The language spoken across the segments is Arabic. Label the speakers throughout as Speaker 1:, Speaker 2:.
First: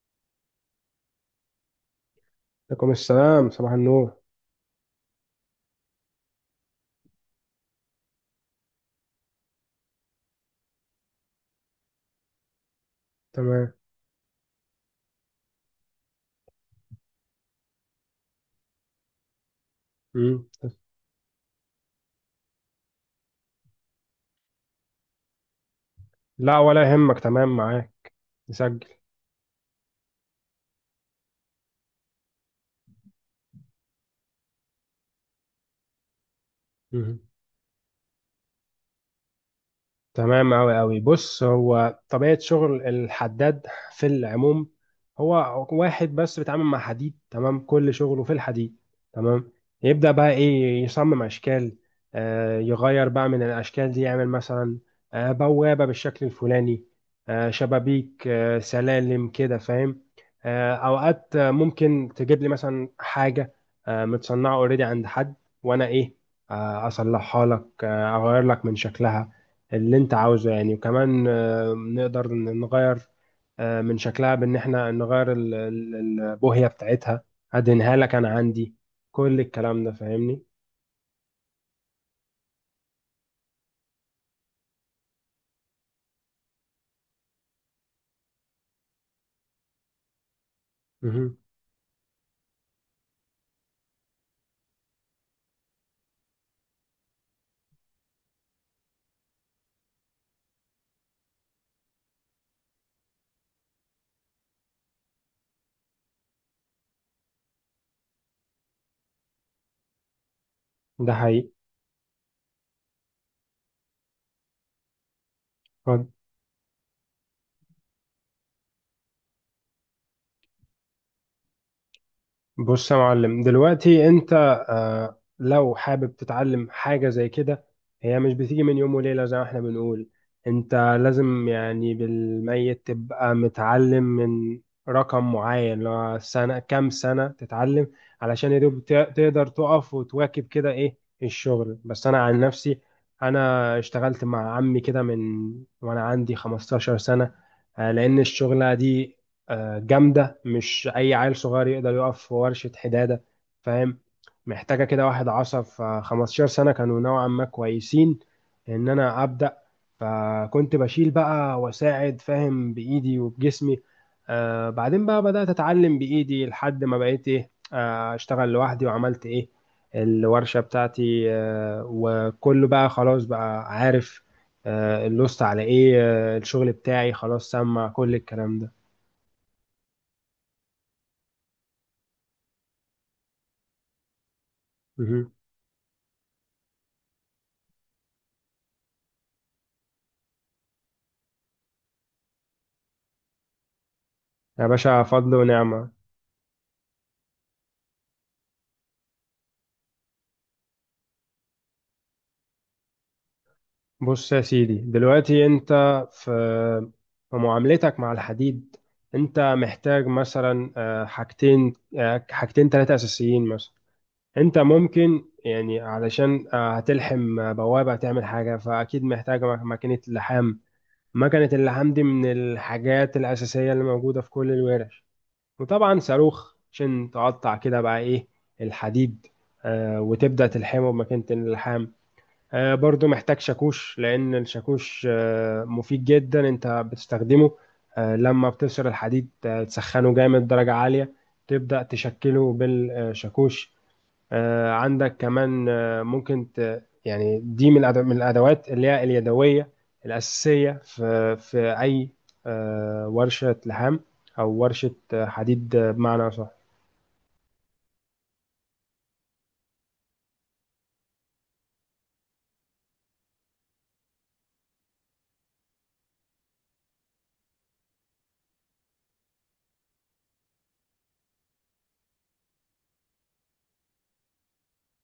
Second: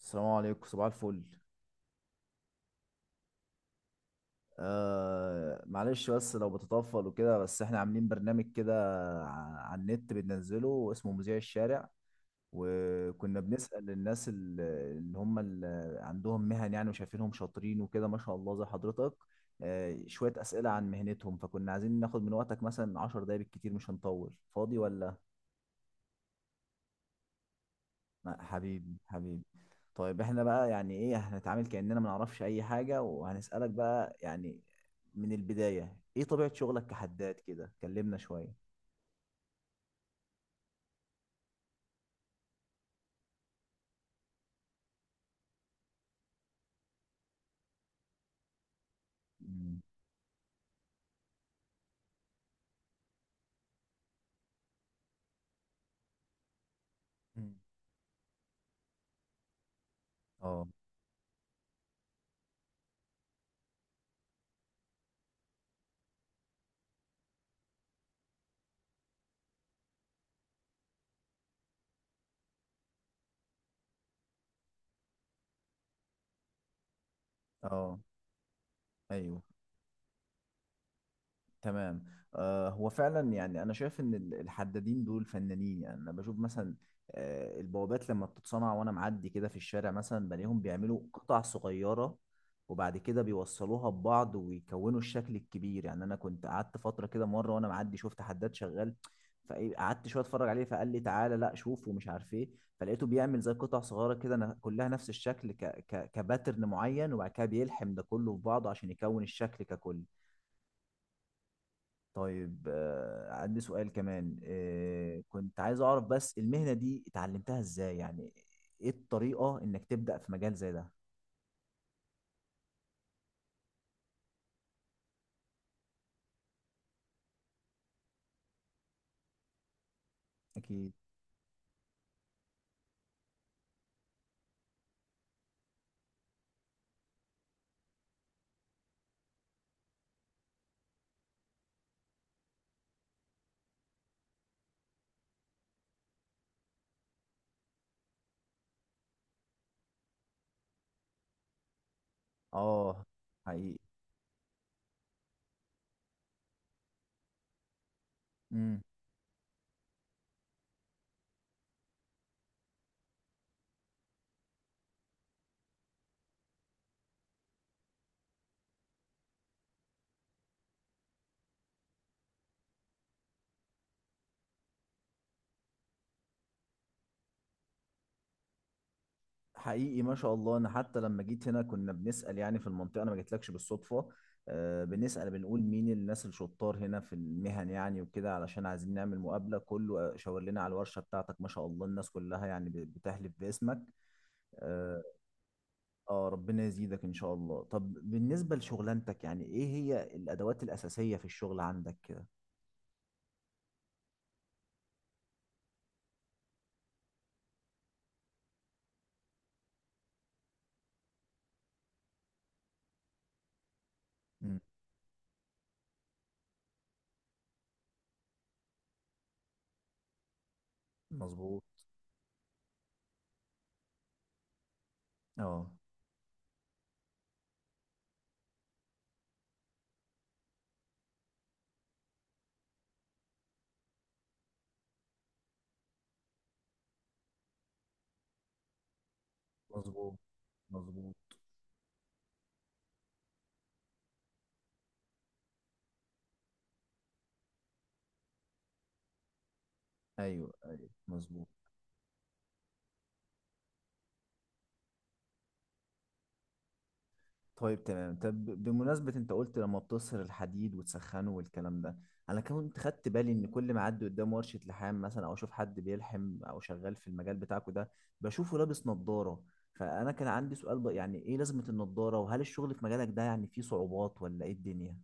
Speaker 1: السلام عليكم صباح الفل.
Speaker 2: عليكم السلام، صباح النور.
Speaker 1: معلش بس لو بتطفل وكده، بس احنا عاملين برنامج كده على النت بننزله اسمه مذيع الشارع، وكنا
Speaker 2: تمام.
Speaker 1: بنسأل الناس اللي هم اللي عندهم مهن يعني وشايفينهم شاطرين وكده، ما شاء الله، زي حضرتك. شوية
Speaker 2: مم.
Speaker 1: أسئلة عن مهنتهم، فكنا عايزين ناخد من وقتك مثلا 10 دقايق بالكتير، مش هنطول. فاضي ولا؟
Speaker 2: لا، ولا يهمك، تمام، معاك. نسجل.
Speaker 1: حبيبي حبيبي. طيب احنا بقى يعني ايه، هنتعامل كأننا ما نعرفش اي حاجة وهنسألك بقى يعني من البداية، ايه طبيعة شغلك
Speaker 2: مم.
Speaker 1: كحداد؟ كده كلمنا شوية.
Speaker 2: تمام أوي أوي. بص، هو طبيعة شغل الحداد في العموم هو واحد بس بيتعامل مع حديد، تمام، كل شغله في الحديد، تمام.
Speaker 1: مم.
Speaker 2: يبدأ بقى إيه، يصمم أشكال، يغير بقى من الأشكال دي، يعمل مثلا بوابة بالشكل الفلاني،
Speaker 1: مم.
Speaker 2: شبابيك، سلالم، كده فاهم.
Speaker 1: اه
Speaker 2: أوقات ممكن تجيب لي مثلا حاجة متصنعة أوريدي عند حد، وأنا إيه، أصلحها لك، أغير لك من شكلها اللي انت عاوزه يعني. وكمان نقدر نغير من شكلها، بان احنا نغير البوهية بتاعتها، هدهنها
Speaker 1: اه.
Speaker 2: لك، انا عندي كل
Speaker 1: ايوه،
Speaker 2: الكلام ده، فاهمني.
Speaker 1: تمام. هو فعلا يعني انا شايف ان الحدادين دول فنانين، يعني انا بشوف مثلا البوابات لما بتتصنع، وانا معدي كده في الشارع مثلا بلاقيهم بيعملوا
Speaker 2: مهم.
Speaker 1: قطع صغيرة، وبعد كده بيوصلوها ببعض ويكونوا الشكل الكبير. يعني انا كنت قعدت فترة كده مرة وانا معدي، شفت حداد شغال فقعدت شوية اتفرج عليه، فقال لي تعالى لا شوف ومش عارف ايه. فلقيته بيعمل زي قطع صغيرة كده كلها نفس الشكل ك ك كباترن معين، وبعد كده بيلحم ده كله في بعضه عشان يكون الشكل ككل.
Speaker 2: ده حقيقي.
Speaker 1: طيب، عندي سؤال كمان. كنت عايز اعرف بس المهنة دي اتعلمتها ازاي يعني، ايه الطريقة انك تبدأ في مجال زي ده؟
Speaker 2: بص يا معلم، دلوقتي انت لو حابب تتعلم حاجة زي كده، هي مش بتيجي من يوم وليلة زي ما احنا بنقول. انت
Speaker 1: اكيد.
Speaker 2: لازم يعني بالميت تبقى متعلم من رقم معين، اللي هو سنة، كام سنة تتعلم، علشان يا دوب تقدر تقف وتواكب كده ايه الشغل. بس انا عن نفسي، انا اشتغلت مع عمي كده من وانا عندي 15 سنة، لان الشغلة دي جامدة، مش أي عيل صغير يقدر يقف في ورشة
Speaker 1: اه.
Speaker 2: حدادة،
Speaker 1: حقيقي.
Speaker 2: فاهم. محتاجة كده واحد عصب، فخمستاشر سنة كانوا نوعا ما كويسين
Speaker 1: امم.
Speaker 2: إن أنا أبدأ. فكنت بشيل بقى وأساعد، فاهم، بإيدي وبجسمي. بعدين بقى بدأت أتعلم بإيدي لحد ما بقيت إيه أشتغل لوحدي، وعملت إيه، الورشة بتاعتي، وكله بقى خلاص، بقى عارف اللوست على إيه، الشغل بتاعي، خلاص سمع كل الكلام ده.
Speaker 1: حقيقي، ما شاء الله. انا حتى لما جيت هنا كنا بنسأل يعني في المنطقة، انا ما جيتلكش بالصدفة. بنسأل
Speaker 2: مهم.
Speaker 1: بنقول مين الناس الشطار هنا في المهن يعني وكده، علشان عايزين نعمل مقابلة، كله شاور لنا على الورشة بتاعتك. ما شاء الله، الناس كلها يعني بتحلف باسمك.
Speaker 2: يا
Speaker 1: آه،
Speaker 2: باشا، فضل ونعمة.
Speaker 1: اه، ربنا يزيدك ان شاء الله. طب بالنسبة لشغلانتك، يعني ايه هي الادوات الاساسية في الشغل عندك كده؟
Speaker 2: بص يا سيدي، دلوقتي انت في في معاملتك مع الحديد، انت محتاج مثلا حاجتين حاجتين ثلاثة أساسيين مثلا. انت
Speaker 1: مم.
Speaker 2: ممكن يعني، علشان هتلحم بوابة، تعمل حاجة، فأكيد محتاج ماكينة لحام. ماكينة
Speaker 1: مظبوط.
Speaker 2: اللحام دي من الحاجات الأساسية اللي موجودة في كل الورش.
Speaker 1: اه،
Speaker 2: وطبعا صاروخ، عشان تقطع كده بقى ايه الحديد، وتبدأ تلحمه بماكينة اللحام. برضو محتاج شاكوش، لأن الشاكوش مفيد جدا. أنت بتستخدمه لما بتبشر الحديد، تسخنه
Speaker 1: مظبوط
Speaker 2: جامد درجة عالية،
Speaker 1: مظبوط.
Speaker 2: تبدأ تشكله بالشاكوش. عندك كمان ممكن يعني دي من من الأدوات اللي هي اليدوية
Speaker 1: ايوه
Speaker 2: الأساسية
Speaker 1: ايوه،
Speaker 2: في
Speaker 1: مظبوط.
Speaker 2: في أي ورشة لحام، أو ورشة حديد بمعنى أصح.
Speaker 1: طيب تمام. طب بمناسبة انت قلت لما بتصهر الحديد وتسخنه والكلام ده، انا كنت خدت بالي ان كل ما اعدي قدام ورشة لحام مثلا او اشوف حد بيلحم او شغال في المجال بتاعكوا ده، بشوفه لابس نظارة. فانا كان عندي سؤال بقى، يعني ايه لازمة النظارة؟ وهل الشغل في مجالك ده يعني فيه صعوبات ولا ايه الدنيا؟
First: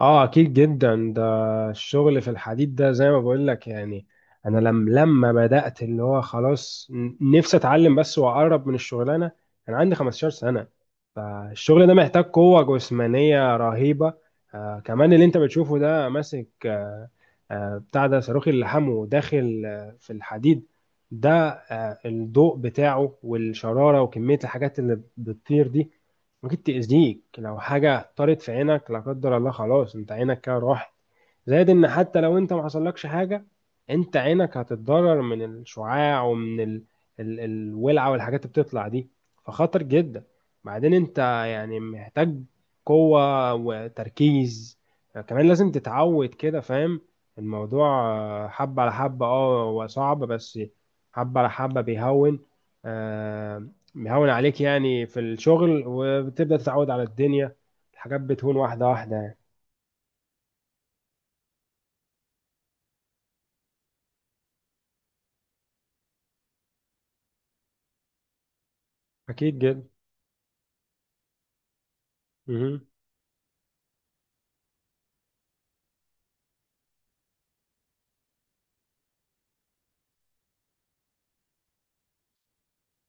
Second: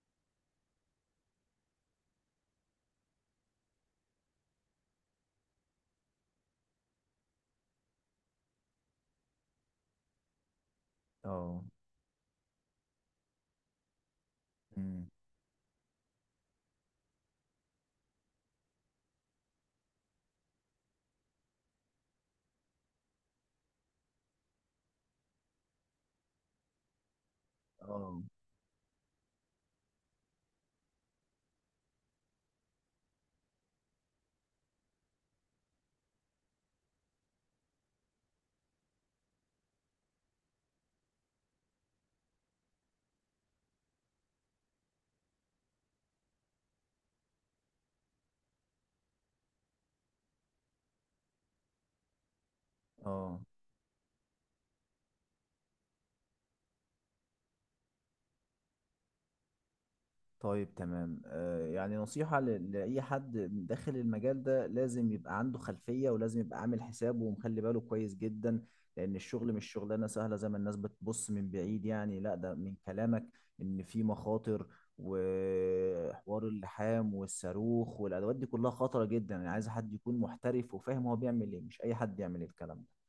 Speaker 2: اه، اكيد جدا. ده الشغل في الحديد ده زي ما بقول لك يعني، انا لم لما بدأت، اللي هو خلاص نفسي اتعلم بس واقرب من الشغلانه، انا عندي 15 سنه.
Speaker 1: اه.
Speaker 2: فالشغل ده محتاج قوه جسمانيه رهيبه.
Speaker 1: مم.
Speaker 2: كمان اللي انت بتشوفه ده ماسك بتاع ده، صاروخ اللي حمو داخل في الحديد ده، الضوء بتاعه والشرارة وكمية الحاجات اللي بتطير دي ممكن تأذيك. لو حاجة
Speaker 1: اه.
Speaker 2: طارت في عينك، لا قدر الله، خلاص انت عينك كده راحت. زائد ان حتى لو انت ما حصلكش حاجة، انت عينك هتتضرر من الشعاع، ومن الولعة والحاجات اللي بتطلع دي، فخطر جدا. بعدين انت يعني محتاج قوة وتركيز. كمان لازم تتعود، كده فاهم. الموضوع حبة على حبة، اه، هو صعب، بس حبة على حبة بيهون.
Speaker 1: اه.
Speaker 2: آه، بيهون عليك يعني في الشغل، وبتبدأ تتعود على الدنيا، الحاجات بتهون واحدة واحدة يعني.
Speaker 1: طيب تمام. يعني نصيحة لأي حد داخل المجال ده، لازم يبقى عنده خلفية ولازم يبقى عامل حسابه ومخلي باله كويس جدا، لأن الشغل
Speaker 2: أكيد
Speaker 1: مش
Speaker 2: جدا.
Speaker 1: شغلانة سهلة زي ما الناس بتبص من بعيد يعني. لا، ده من
Speaker 2: مهم.
Speaker 1: كلامك، إن في مخاطر، وحوار اللحام والصاروخ والأدوات دي كلها خطرة جدا. أنا عايز حد يكون محترف وفاهم هو بيعمل إيه، مش أي حد يعمل الكلام ده.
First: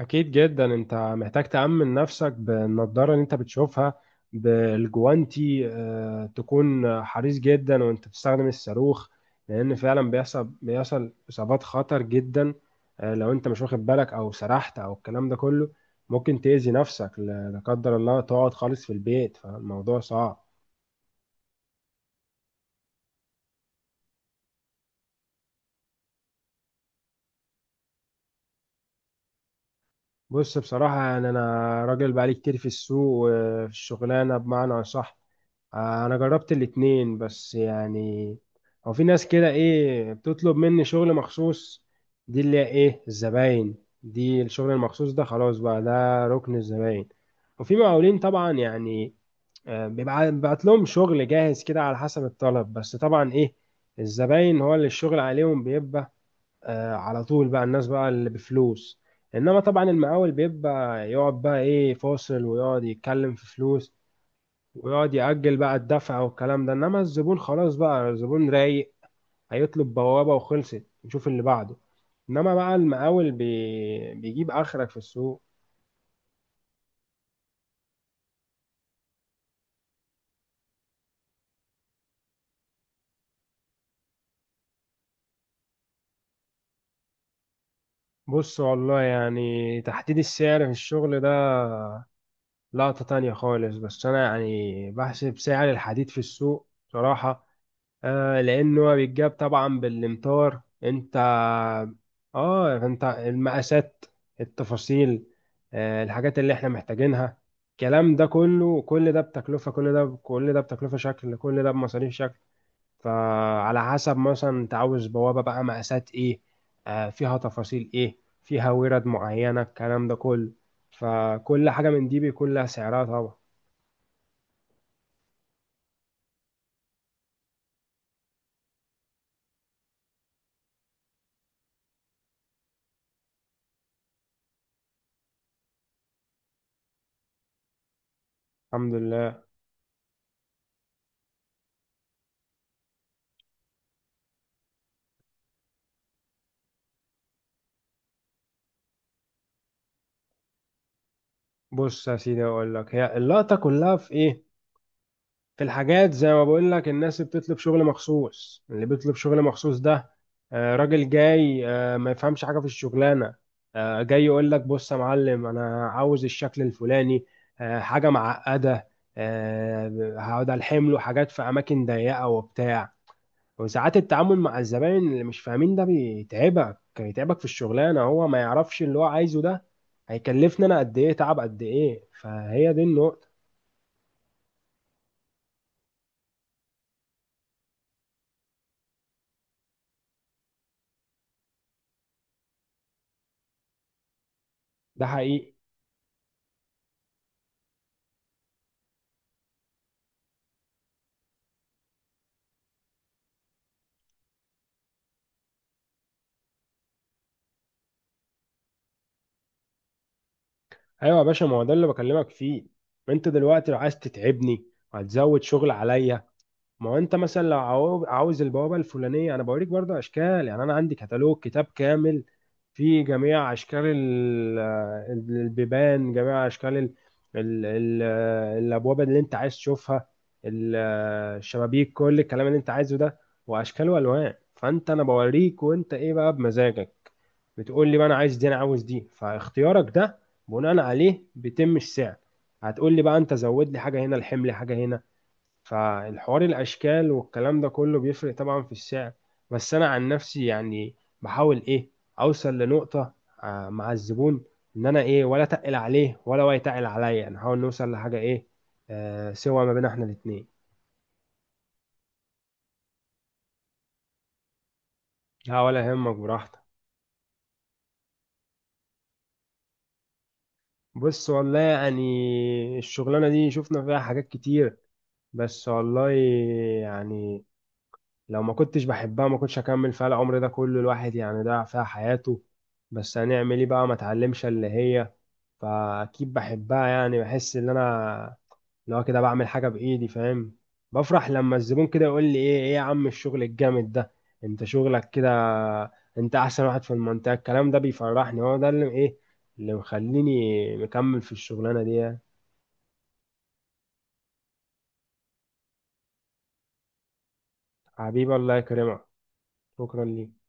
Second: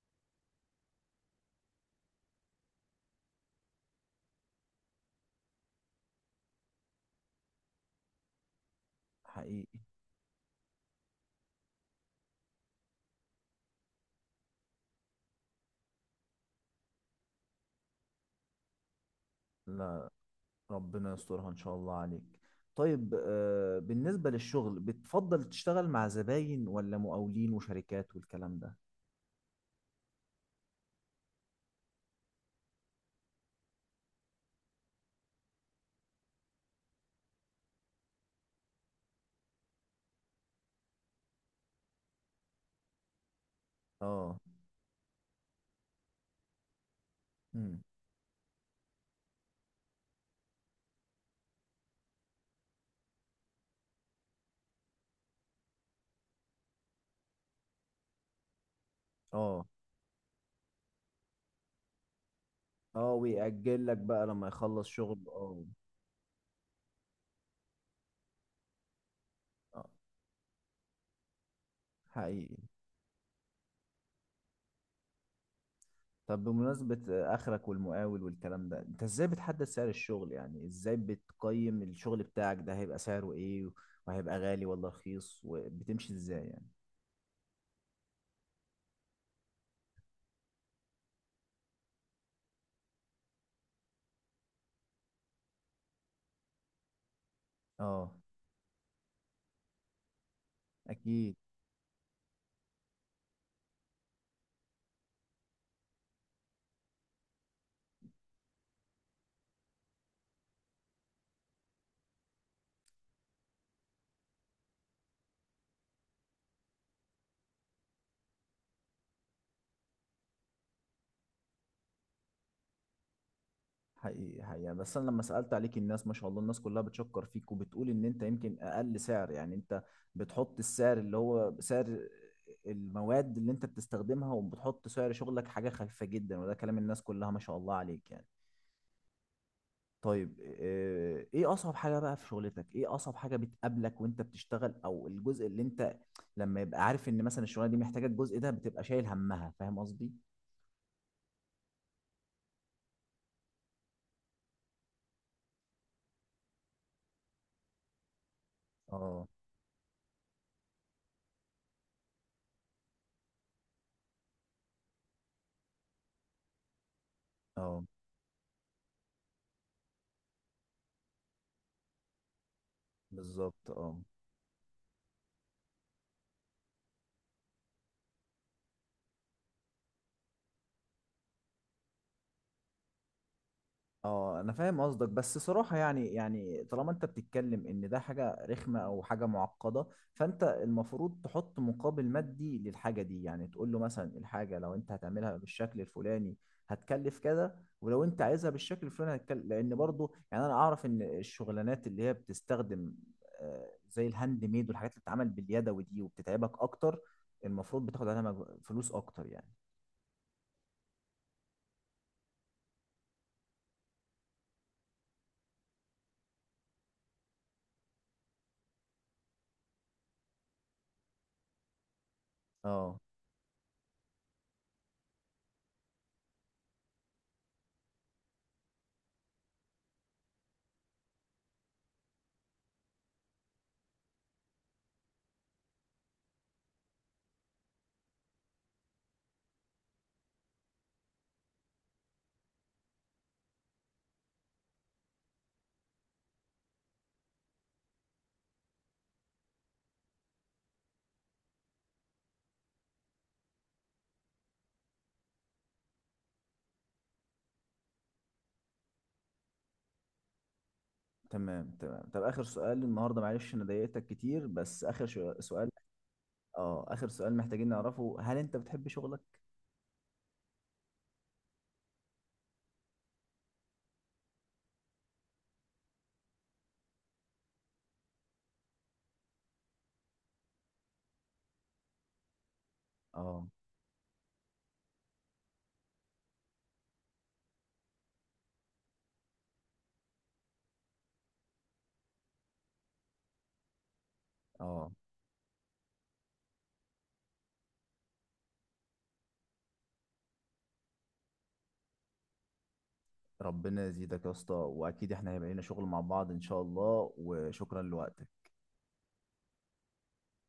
Speaker 2: أكيد جدا، أنت محتاج تأمن نفسك بالنضارة اللي أنت بتشوفها، بالجوانتي، تكون حريص جدا وأنت بتستخدم الصاروخ. لأن
Speaker 1: حقيقي.
Speaker 2: فعلا بيحصل إصابات خطر جدا، لو أنت مش واخد بالك، أو سرحت أو الكلام ده كله، ممكن تأذي نفسك، لا لا قدر الله، تقعد خالص في البيت. فالموضوع
Speaker 1: لا،
Speaker 2: صعب.
Speaker 1: ربنا يسترها ان شاء الله عليك. طيب، بالنسبة للشغل بتفضل تشتغل مع زباين ولا مقاولين وشركات والكلام ده؟
Speaker 2: بص، بصراحة يعني أنا راجل بقالي كتير في السوق، وفي الشغلانة بمعنى أصح، انا جربت الاتنين. بس يعني هو في ناس كده ايه بتطلب مني شغل مخصوص، دي اللي هي ايه الزباين.
Speaker 1: اه.
Speaker 2: دي الشغل المخصوص ده، خلاص بقى، ده ركن الزباين. وفي
Speaker 1: امم.
Speaker 2: مقاولين طبعا يعني بيبعت لهم شغل جاهز كده على حسب الطلب. بس طبعا ايه، الزباين هو اللي الشغل عليهم بيبقى على طول بقى، الناس بقى اللي بفلوس. انما
Speaker 1: اه.
Speaker 2: طبعا المقاول بيبقى يقعد بقى ايه فاصل، ويقعد
Speaker 1: اه،
Speaker 2: يتكلم في
Speaker 1: ويأجل
Speaker 2: فلوس،
Speaker 1: لك بقى لما يخلص
Speaker 2: ويقعد
Speaker 1: شغل،
Speaker 2: يأجل
Speaker 1: اه.
Speaker 2: بقى الدفع والكلام ده. انما الزبون، خلاص بقى، الزبون رايق،
Speaker 1: آه،
Speaker 2: هيطلب بوابة وخلصت، نشوف اللي بعده. انما
Speaker 1: حقيقي.
Speaker 2: بقى المقاول بيجيب اخرك في السوق.
Speaker 1: طب بمناسبة اخرك والمقاول والكلام ده، انت ازاي بتحدد سعر الشغل؟ يعني ازاي بتقيم الشغل بتاعك ده هيبقى سعره ايه، وهيبقى غالي ولا رخيص، وبتمشي ازاي يعني؟
Speaker 2: بص والله، يعني تحديد السعر في الشغل ده لقطة تانية خالص. بس انا يعني بحسب سعر الحديد في السوق بصراحة،
Speaker 1: اه.
Speaker 2: لأنه هو بيتجاب طبعا بالإمطار. أنت
Speaker 1: اكيد.
Speaker 2: أنت المقاسات، التفاصيل، الحاجات اللي إحنا محتاجينها، الكلام ده كله، كل ده بتكلفة، كل ده كل ده بتكلفة شكل، كل ده بمصاريف شكل. فعلى حسب، مثلا أنت عاوز بوابة بقى، مقاسات إيه، فيها تفاصيل إيه، فيها ورد معينة، الكلام ده كله، فكل حاجة من دي بيكون لها سعرها طبعا.
Speaker 1: حقيقي حقيقي. يعني بس انا لما سالت عليك، الناس ما شاء الله الناس كلها بتشكر فيك وبتقول ان انت يمكن اقل سعر، يعني انت بتحط السعر اللي هو سعر المواد اللي انت بتستخدمها، وبتحط سعر شغلك حاجه خفيفه جدا، وده كلام الناس كلها، ما شاء الله عليك يعني.
Speaker 2: الحمد لله.
Speaker 1: طيب، ايه اصعب حاجه بقى في شغلتك؟ ايه اصعب حاجه بتقابلك وانت بتشتغل، او الجزء اللي انت لما يبقى عارف ان مثلا الشغلانه دي محتاجه الجزء ده بتبقى شايل همها؟ فاهم قصدي؟
Speaker 2: بص يا سيدي، أقول لك، هي اللقطة كلها في إيه، في الحاجات زي ما بقول لك، الناس اللي بتطلب شغل مخصوص، اللي بيطلب
Speaker 1: اه.
Speaker 2: شغل مخصوص ده راجل جاي ما يفهمش حاجة في الشغلانة، جاي يقول لك بص يا معلم، انا عاوز الشكل الفلاني،
Speaker 1: اه.
Speaker 2: حاجة معقدة، هقعد الحم له حاجات في اماكن ضيقة وبتاع.
Speaker 1: بالظبط،
Speaker 2: وساعات
Speaker 1: اه.
Speaker 2: التعامل مع الزباين اللي مش فاهمين ده بيتعبك في الشغلانة. هو ما يعرفش اللي هو عايزه ده هيكلفني انا قد ايه تعب، قد ايه. فهي دي النقطة.
Speaker 1: اه انا فاهم قصدك، بس صراحة يعني، يعني طالما انت بتتكلم ان ده حاجة رخمة او حاجة معقدة، فانت المفروض تحط مقابل مادي للحاجة دي، يعني تقول له مثلا الحاجة لو انت
Speaker 2: ده
Speaker 1: هتعملها
Speaker 2: حقيقي.
Speaker 1: بالشكل الفلاني هتكلف كذا، ولو انت عايزها بالشكل الفلاني هتكلف، لان برضو يعني انا اعرف ان الشغلانات اللي هي بتستخدم زي الهاند ميد والحاجات اللي بتتعمل باليدوي دي وبتتعبك اكتر، المفروض بتاخد عليها فلوس اكتر يعني.
Speaker 2: ايوه يا باشا، ما هو ده اللي بكلمك فيه. ما انت دلوقتي لو عايز تتعبني، وهتزود شغل عليا، ما هو انت مثلا لو عاوز البوابه الفلانيه، انا بوريك برضه اشكال يعني. انا عندي كتالوج، كتاب كامل،
Speaker 1: اه
Speaker 2: فيه جميع اشكال البيبان، جميع اشكال ال ال ال الابواب اللي انت عايز تشوفها، ال- الشبابيك، كل الكلام اللي انت عايزه ده، واشكال والوان. فانت انا بوريك، وانت ايه بقى، بمزاجك، بتقول لي بقى انا عايز دي، انا عاوز دي، فاختيارك ده بناء عليه بيتم السعر. هتقول لي بقى انت، زود لي حاجه هنا، الحمل حاجه هنا، فالحوار الاشكال والكلام ده كله بيفرق طبعا في السعر. بس انا عن نفسي يعني بحاول ايه، اوصل لنقطه مع الزبون، ان انا ايه، ولا تقل عليه، ولا هو يتقل عليا، انا حاول نوصل لحاجه ايه سوا ما بين احنا الاتنين.
Speaker 1: تمام تمام. طب آخر سؤال النهارده، معلش أنا ضايقتك كتير، بس آخر
Speaker 2: لا،
Speaker 1: سؤال.
Speaker 2: ولا يهمك، براحتك.
Speaker 1: اه، آخر سؤال محتاجين نعرفه، هل أنت بتحب شغلك؟
Speaker 2: بص والله، يعني الشغلانه دي شفنا فيها حاجات كتير، بس والله يعني لو ما كنتش بحبها، ما كنتش هكمل فيها العمر ده كله، الواحد يعني ضيع فيها حياته. بس
Speaker 1: اه.
Speaker 2: هنعمل ايه بقى، ما اتعلمش اللي هي. فاكيد بحبها، يعني بحس ان انا لو كده بعمل حاجة بايدي، فاهم، بفرح لما الزبون كده يقول لي ايه، ايه يا عم الشغل الجامد ده، انت
Speaker 1: اه.
Speaker 2: شغلك كده، انت احسن واحد في المنطقة. الكلام ده بيفرحني، هو ده اللي ايه اللي مخليني مكمل في الشغلانة دي يعني.
Speaker 1: ربنا يزيدك يا اسطى، وأكيد احنا هيبقى لنا شغل مع بعض إن شاء الله، وشكرا
Speaker 2: حبيبي،
Speaker 1: لوقتك.
Speaker 2: الله يكرمك. شكرا ليك.